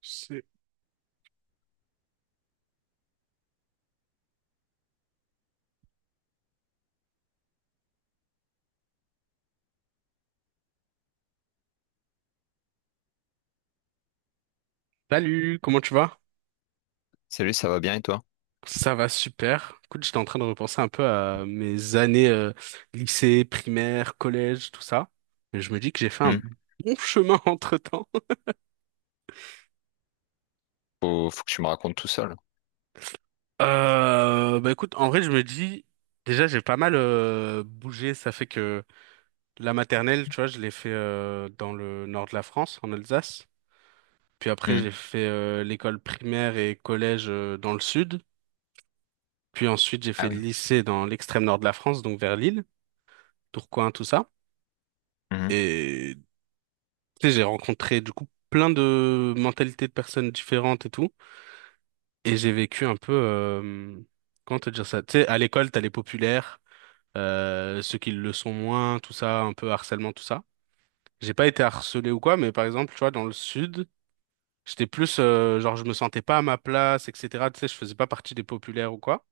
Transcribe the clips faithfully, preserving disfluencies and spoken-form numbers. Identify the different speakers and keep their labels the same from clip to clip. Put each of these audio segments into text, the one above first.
Speaker 1: C'est- Salut, comment tu vas?
Speaker 2: Salut, ça va bien et toi?
Speaker 1: Ça va super. Écoute, j'étais en train de repenser un peu à mes années euh, lycée, primaire, collège, tout ça. Et je me dis que j'ai fait un
Speaker 2: Hmm.
Speaker 1: bon chemin entre-temps.
Speaker 2: Faut, faut que tu me racontes tout ça là.
Speaker 1: Euh, bah écoute, en vrai, je me dis, déjà, j'ai pas mal euh, bougé. Ça fait que la maternelle, tu vois, je l'ai fait euh, dans le nord de la France, en Alsace. Puis après,
Speaker 2: Hmm.
Speaker 1: j'ai fait euh, l'école primaire et collège euh, dans le sud. Puis ensuite, j'ai
Speaker 2: Ah
Speaker 1: fait le
Speaker 2: oui.
Speaker 1: lycée dans l'extrême nord de la France, donc vers Lille, Tourcoing, tout ça.
Speaker 2: Mhm.
Speaker 1: Et tu sais, j'ai rencontré du coup plein de mentalités de personnes différentes et tout. Et j'ai vécu un peu, euh, comment te dire ça? Tu sais, à l'école, t'as les populaires, euh, ceux qui le sont moins, tout ça, un peu harcèlement, tout ça. J'ai pas été harcelé ou quoi, mais par exemple, tu vois, dans le sud, j'étais plus, euh, genre, je me sentais pas à ma place, et cetera. Tu sais, je faisais pas partie des populaires ou quoi.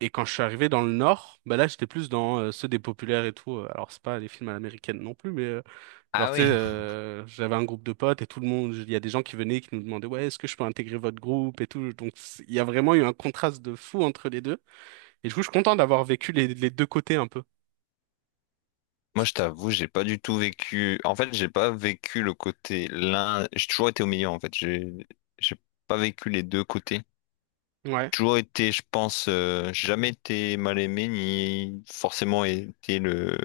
Speaker 1: Et quand je suis arrivé dans le nord, bah là, j'étais plus dans euh, ceux des populaires et tout. Euh, Alors, c'est pas les films à l'américaine non plus, mais euh, genre,
Speaker 2: Ah
Speaker 1: tu sais,
Speaker 2: oui.
Speaker 1: euh, j'avais un groupe de potes et tout le monde, il y a des gens qui venaient qui nous demandaient, ouais, est-ce que je peux intégrer votre groupe et tout. Donc, c'est- il y a vraiment eu un contraste de fou entre les deux. Et du coup, je suis content d'avoir vécu les, les deux côtés un peu.
Speaker 2: Moi, je t'avoue, j'ai pas du tout vécu. En fait, j'ai pas vécu le côté l'un. J'ai toujours été au milieu en fait. J'ai, j'ai pas vécu les deux côtés. J'ai
Speaker 1: Ouais,
Speaker 2: toujours été, je pense, euh, j'ai jamais été mal aimé ni forcément été le,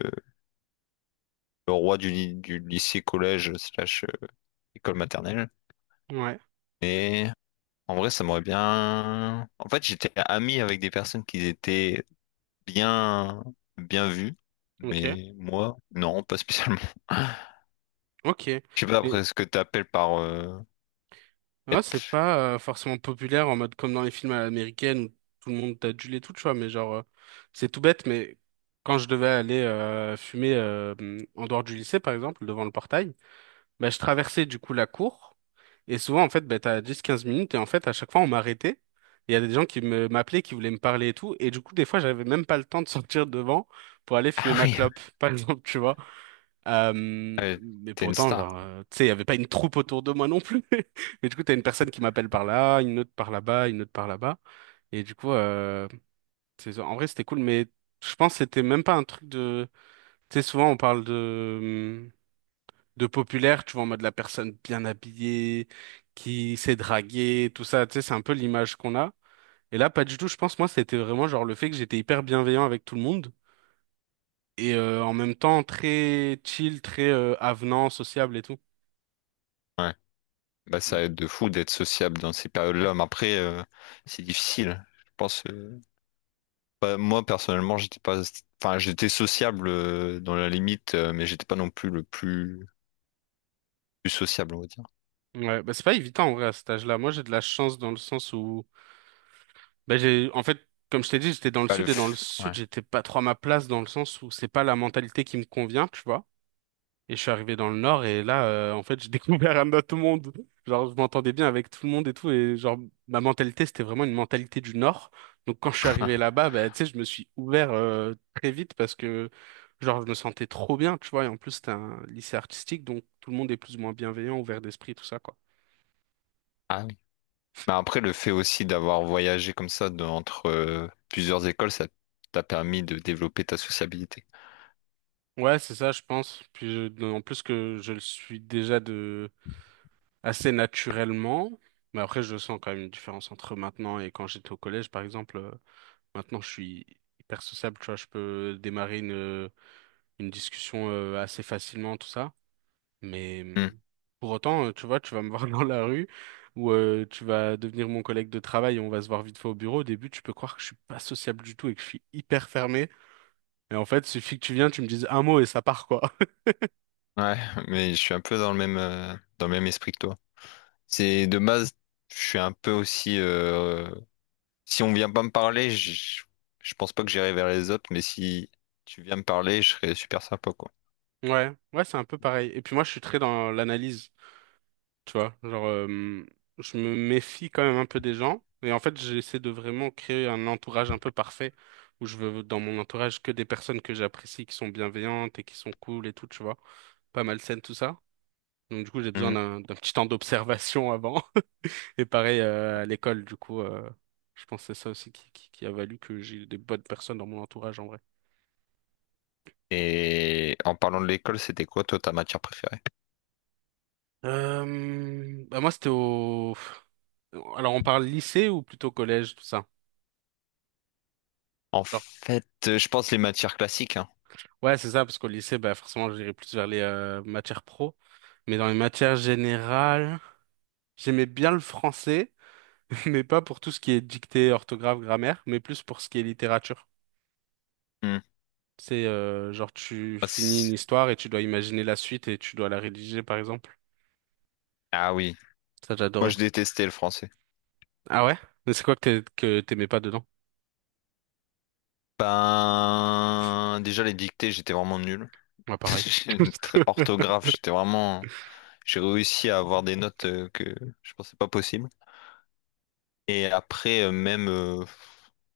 Speaker 2: le roi du, ly- du lycée, collège, slash euh, école maternelle.
Speaker 1: ouais,
Speaker 2: Mais en vrai, ça m'aurait bien. En fait, j'étais ami avec des personnes qui étaient bien, bien vu,
Speaker 1: ok,
Speaker 2: mais moi, non, pas spécialement.
Speaker 1: ok.
Speaker 2: Je sais pas
Speaker 1: Mais
Speaker 2: après ce que t'appelles par euh,
Speaker 1: ouais, c'est
Speaker 2: être.
Speaker 1: pas euh, forcément populaire en mode comme dans les films à l'américaine où tout le monde t'adule et tout, tu vois, mais genre, euh, c'est tout bête, mais quand je devais aller euh, fumer euh, en dehors du lycée, par exemple, devant le portail, bah, je traversais du coup la cour. Et souvent, en fait, bah, t'as dix quinze minutes. Et en fait, à chaque fois, on m'arrêtait. Il y a des gens qui me m'appelaient, qui voulaient me parler et tout. Et du coup, des fois, j'avais même pas le temps de sortir devant pour aller fumer
Speaker 2: Ah
Speaker 1: ma
Speaker 2: oui,
Speaker 1: clope, par exemple, tu vois. Euh,
Speaker 2: euh,
Speaker 1: mais
Speaker 2: t'es une
Speaker 1: pourtant, genre,
Speaker 2: star.
Speaker 1: euh, tu sais, il y avait pas une troupe autour de moi non plus. Mais du coup, t'as une personne qui m'appelle par là, une autre par là-bas, une autre par là-bas. Et du coup, euh, c'est- en vrai, c'était cool. Mais je pense que c'était même pas un truc de... Tu sais, souvent, on parle de de populaire, tu vois, en mode la personne bien habillée, qui s'est draguée, tout ça, tu sais, c'est un peu l'image qu'on a. Et là, pas du tout, je pense, moi, c'était vraiment genre le fait que j'étais hyper bienveillant avec tout le monde et euh, en même temps très chill, très euh, avenant, sociable et tout.
Speaker 2: Ouais. Bah ça aide de fou d'être sociable dans ces périodes-là, mais après euh, c'est difficile. Je pense. euh, bah, moi personnellement, j'étais pas. Enfin, j'étais sociable euh, dans la limite, euh, mais j'étais pas non plus le plus, plus sociable, on va dire.
Speaker 1: Ouais, bah c'est pas évident en vrai à cet âge-là. Moi, j'ai de la chance dans le sens où, bah j'ai, en fait, comme je t'ai dit, j'étais dans le
Speaker 2: Pas le.
Speaker 1: sud et dans le
Speaker 2: f- Ouais.
Speaker 1: sud, j'étais pas trop à ma place dans le sens où c'est pas la mentalité qui me convient, tu vois. Et je suis arrivé dans le Nord et là, euh, en fait, j'ai découvert un autre monde. Genre, je m'entendais bien avec tout le monde et tout. Et genre, ma mentalité, c'était vraiment une mentalité du Nord. Donc, quand je suis arrivé là-bas, bah, tu sais, je me suis ouvert euh, très vite parce que, genre, je me sentais trop bien, tu vois. Et en plus, c'était un lycée artistique, donc tout le monde est plus ou moins bienveillant, ouvert d'esprit, tout ça, quoi.
Speaker 2: Ah oui. Mais après, le fait aussi d'avoir voyagé comme ça de- entre euh, plusieurs écoles, ça t'a permis de développer ta sociabilité.
Speaker 1: Ouais, c'est ça, je pense. Puis, je- en plus que je le suis déjà de assez naturellement. Mais après, je sens quand même une différence entre maintenant et quand j'étais au collège, par exemple. euh, Maintenant, je suis hyper sociable, tu vois, je peux démarrer une, une discussion euh, assez facilement, tout ça. Mais
Speaker 2: Hmm.
Speaker 1: hum, pour autant, euh, tu vois, tu vas me voir dans la rue ou euh, tu vas devenir mon collègue de travail et on va se voir vite fait au bureau. Au début, tu peux croire que je suis pas sociable du tout et que je suis hyper fermé. Et en fait, suffit que tu viennes, tu me dises un mot et ça part, quoi.
Speaker 2: Ouais, mais je suis un peu dans le même, euh, dans le même esprit que toi. C'est de base, je suis un peu aussi. euh, si on vient pas me parler, je, je pense pas que j'irai vers les autres, mais si tu viens me parler, je serais super sympa, quoi.
Speaker 1: Ouais, ouais, c'est un peu pareil. Et puis moi, je suis très dans l'analyse. Tu vois, genre, euh, je me méfie quand même un peu des gens. Et en fait, j'essaie de vraiment créer un entourage un peu parfait où je veux dans mon entourage que des personnes que j'apprécie, qui sont bienveillantes et qui sont cool et tout, tu vois. Pas malsaines, tout ça. Donc, du coup, j'ai besoin
Speaker 2: Mhm.
Speaker 1: d'un d'un petit temps d'observation avant. Et pareil, euh, à l'école, du coup, euh, je pense que c'est ça aussi qui, qui, qui a valu que j'ai des bonnes personnes dans mon entourage en vrai.
Speaker 2: Et en parlant de l'école, c'était quoi, toi, ta matière préférée?
Speaker 1: Euh, bah moi, c'était au. Alors, on parle lycée ou plutôt collège, tout ça?
Speaker 2: En fait, euh, je pense les matières classiques, hein.
Speaker 1: Ouais, c'est ça, parce qu'au lycée, bah, forcément, j'irais plus vers les euh, matières pro. Mais dans les matières générales, j'aimais bien le français, mais pas pour tout ce qui est dictée, orthographe, grammaire, mais plus pour ce qui est littérature.
Speaker 2: Hmm.
Speaker 1: C'est euh, genre, tu
Speaker 2: Ah
Speaker 1: finis une
Speaker 2: c'est-
Speaker 1: histoire et tu dois imaginer la suite et tu dois la rédiger, par exemple.
Speaker 2: ah oui,
Speaker 1: Ça,
Speaker 2: moi
Speaker 1: j'adorais.
Speaker 2: je détestais le français.
Speaker 1: Ah ouais? Mais c'est quoi que t'ai- que t'aimais pas dedans?
Speaker 2: Ben, déjà les dictées, j'étais vraiment nul.
Speaker 1: Moi, pareil.
Speaker 2: J'ai une tr- orthographe, j'étais vraiment. J'ai réussi à avoir des notes euh, que je pensais pas possible. Et après, euh, même, euh,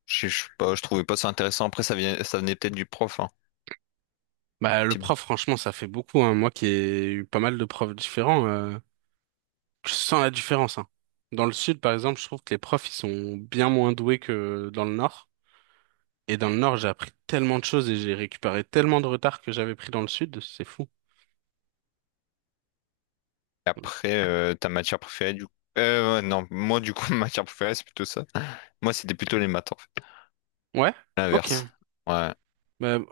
Speaker 2: je je sais pas, je trouvais pas ça intéressant. Après, ça vient- ça venait peut-être du prof, hein.
Speaker 1: Bah, le prof, franchement, ça fait beaucoup, hein. Moi qui ai eu pas mal de profs différents. euh, Je sens la différence, hein. Dans le sud, par exemple, je trouve que les profs, ils sont bien moins doués que dans le nord. Et dans le nord, j'ai appris tellement de choses et j'ai récupéré tellement de retard que j'avais pris dans le sud, c'est fou.
Speaker 2: Après, euh, ta matière préférée, du coup. Euh, ouais, non, moi, du coup, ma matière préférée, c'est plutôt ça. Moi, c'était plutôt les maths, en fait.
Speaker 1: Ouais? Ok.
Speaker 2: L'inverse. Ouais.
Speaker 1: Bah,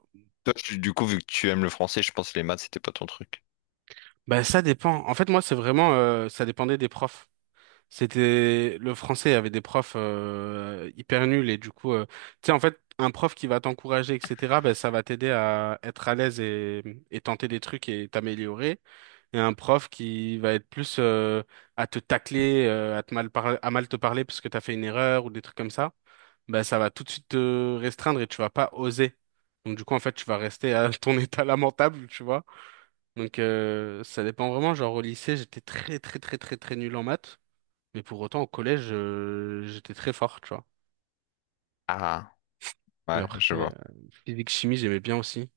Speaker 2: Toi, tu- du coup, vu que tu aimes le français, je pense que les maths, c'était pas ton truc.
Speaker 1: bah, ça dépend. En fait, moi, c'est vraiment, euh, ça dépendait des profs. C'était, le français avait des profs euh, hyper nuls et du coup, euh, tu sais, en fait, un prof qui va t'encourager, et cetera, bah, ça va t'aider à être à l'aise et, et tenter des trucs et t'améliorer. Et un prof qui va être plus euh, à te tacler, euh, à te mal parler, à mal te parler parce que t'as fait une erreur ou des trucs comme ça, ben ça va tout de suite te restreindre et tu vas pas oser. Donc du coup en fait tu vas rester à ton état lamentable, tu vois. Donc euh, ça dépend vraiment. Genre au lycée j'étais très très très très très nul en maths, mais pour autant au collège euh, j'étais très fort, tu vois.
Speaker 2: Ah,
Speaker 1: Et
Speaker 2: ouais,
Speaker 1: après
Speaker 2: je vois.
Speaker 1: euh, physique chimie j'aimais bien aussi.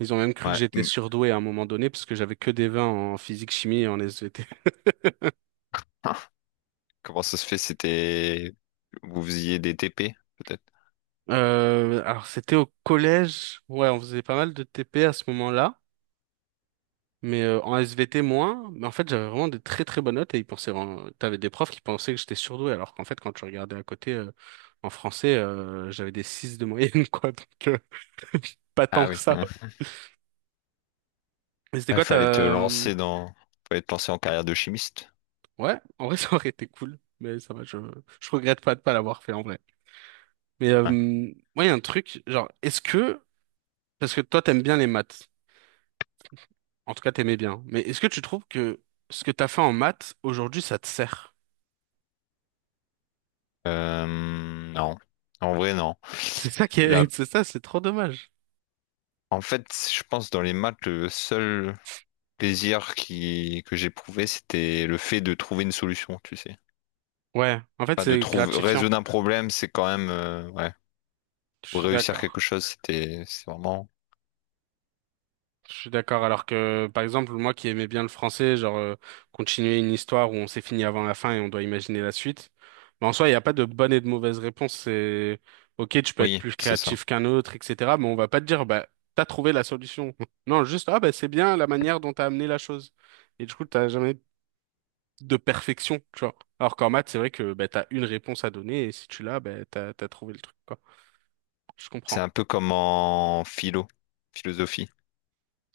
Speaker 1: Ils ont même cru que
Speaker 2: Ouais.
Speaker 1: j'étais
Speaker 2: Hmm.
Speaker 1: surdoué à un moment donné parce que j'avais que des vingt en physique chimie et en S V T.
Speaker 2: Ah, comment ça se fait? C'était. Vous faisiez des T P, peut-être?
Speaker 1: Euh, alors c'était au collège, ouais, on faisait pas mal de T P à ce moment-là, mais euh, en S V T moins. Mais en fait, j'avais vraiment des très très bonnes notes et ils pensaient, vraiment- t'avais des profs qui pensaient que j'étais surdoué, alors qu'en fait, quand tu regardais à côté euh, en français, euh, j'avais des six de moyenne, quoi, donc euh, pas tant
Speaker 2: Ah
Speaker 1: que
Speaker 2: oui.
Speaker 1: ça.
Speaker 2: Ouais.
Speaker 1: Mais c'était
Speaker 2: Il
Speaker 1: quoi ta...
Speaker 2: fallait te
Speaker 1: euh,
Speaker 2: lancer dans, fallait te lancer en carrière de chimiste.
Speaker 1: Ouais, en vrai, ça aurait été cool, mais ça va, je, je regrette pas de pas l'avoir fait en vrai. Mais euh,
Speaker 2: Ouais.
Speaker 1: ouais, il y a un truc, genre, est-ce que... Parce que toi, t'aimes bien les maths. En tout cas, t'aimais bien. Mais est-ce que tu trouves que ce que t'as fait en maths, aujourd'hui, ça te sert?
Speaker 2: Euh, non, en vrai non.
Speaker 1: C'est ça qui
Speaker 2: Là,
Speaker 1: est, c'est ça, c'est trop dommage.
Speaker 2: en fait, je pense dans les maths, le seul plaisir qui que j'éprouvais, c'était le fait de trouver une solution, tu sais.
Speaker 1: Ouais, en fait,
Speaker 2: Enfin, de
Speaker 1: c'est
Speaker 2: trouver
Speaker 1: gratifiant.
Speaker 2: résoudre un problème, c'est quand même euh, ouais.
Speaker 1: Je
Speaker 2: Ou
Speaker 1: suis
Speaker 2: réussir quelque
Speaker 1: d'accord.
Speaker 2: chose, c'était c'est vraiment.
Speaker 1: Je suis d'accord. Alors que, par exemple, moi qui aimais bien le français, genre, euh, continuer une histoire où on s'est fini avant la fin et on doit imaginer la suite. Mais en soi, il n'y a pas de bonne et de mauvaise réponse. C'est, ok, tu peux être
Speaker 2: Oui,
Speaker 1: plus
Speaker 2: c'est ça.
Speaker 1: créatif qu'un autre, et cetera. Mais on va pas te dire, bah, t'as trouvé la solution. Non, juste, ah, bah, c'est bien la manière dont t'as amené la chose. Et du coup, t'as jamais de perfection, tu vois. Alors qu'en maths, c'est vrai que bah, t'as une réponse à donner et si tu l'as, bah, t'as, t'as trouvé le truc, quoi. Je
Speaker 2: C'est
Speaker 1: comprends.
Speaker 2: un peu comme en philo, philosophie.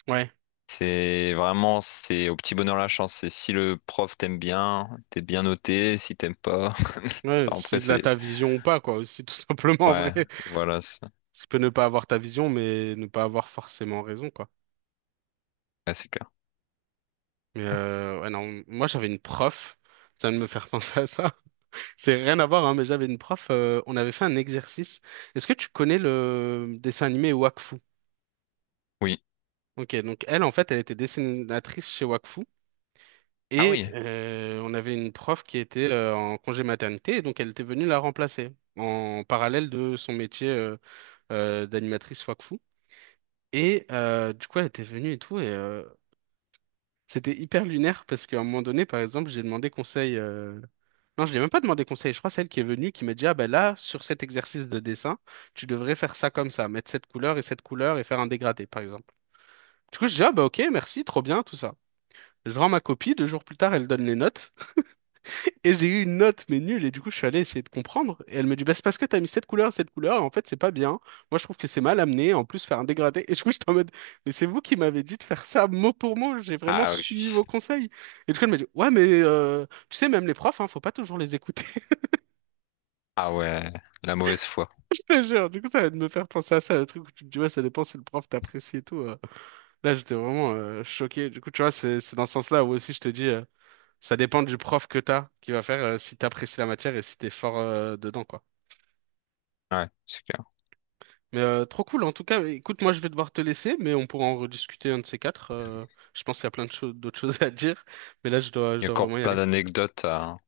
Speaker 1: Ouais.
Speaker 2: C'est vraiment, c'est au petit bonheur la chance. C'est si le prof t'aime bien, t'es bien noté, si t'aimes pas.
Speaker 1: Ouais,
Speaker 2: Enfin, après,
Speaker 1: c'est de la
Speaker 2: c'est.
Speaker 1: ta vision ou pas, quoi, aussi, tout simplement, en vrai.
Speaker 2: Ouais, voilà, c'est
Speaker 1: Tu peux ne pas avoir ta vision, mais ne pas avoir forcément raison, quoi.
Speaker 2: ouais, c'est clair.
Speaker 1: Mais euh, ouais, non, moi, j'avais une prof, ça vient de me faire penser à ça. C'est rien à voir, hein, mais j'avais une prof, euh, on avait fait un exercice. Est-ce que tu connais le dessin animé Wakfu?
Speaker 2: Oui.
Speaker 1: Ok, donc elle, en fait, elle était dessinatrice chez Wakfu.
Speaker 2: Ah
Speaker 1: Et
Speaker 2: oui.
Speaker 1: euh, on avait une prof qui était euh, en congé maternité, et donc elle était venue la remplacer en parallèle de son métier euh, euh, d'animatrice Wakfu. Et euh, du coup, elle était venue et tout, et euh, c'était hyper lunaire parce qu'à un moment donné, par exemple, j'ai demandé conseil. euh, Non, je lui ai même pas demandé conseil. Je crois que c'est elle qui est venue qui m'a dit, ah ben là, sur cet exercice de dessin, tu devrais faire ça comme ça, mettre cette couleur et cette couleur et faire un dégradé, par exemple. Du coup, je dis, ah bah ok, merci, trop bien, tout ça. Je rends ma copie, deux jours plus tard, elle donne les notes. Et j'ai eu une note, mais nulle, et du coup, je suis allé essayer de comprendre. Et elle me dit, bah, c'est parce que t'as mis cette couleur, cette couleur, et en fait, c'est pas bien. Moi, je trouve que c'est mal amené, en plus, faire un dégradé. Et du coup, j'étais en mode, mais c'est vous qui m'avez dit de faire ça mot pour mot, j'ai vraiment
Speaker 2: Ah oui.
Speaker 1: suivi vos conseils. Et du coup, elle m'a dit, ouais, mais euh, tu sais, même les profs, hein, faut pas toujours les écouter.
Speaker 2: Ah ouais, la mauvaise foi.
Speaker 1: Je te jure, du coup, ça va me faire penser à ça, le truc où tu te dis, ouais, ça dépend si le prof t'apprécie et tout. euh. Là, j'étais vraiment euh, choqué. Du coup, tu vois, c'est c'est dans ce sens-là où aussi, je te dis, euh, ça dépend du prof que t'as, qui va faire euh, si t'apprécies la matière et si t'es fort euh, dedans, quoi.
Speaker 2: Ouais, c'est clair.
Speaker 1: Mais euh, trop cool en tout cas. Écoute, moi je vais devoir te laisser, mais on pourra en rediscuter un de ces quatre. Euh, je pense qu'il y a plein de choses, d'autres choses à dire, mais là je dois, je
Speaker 2: Il y a
Speaker 1: dois
Speaker 2: encore
Speaker 1: vraiment y
Speaker 2: plein
Speaker 1: aller.
Speaker 2: d'anecdotes à,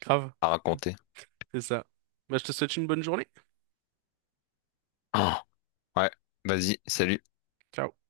Speaker 1: Grave,
Speaker 2: à raconter.
Speaker 1: c'est ça. Bah, je te souhaite une bonne journée.
Speaker 2: Ah, ouais, vas-y, salut.
Speaker 1: Ciao.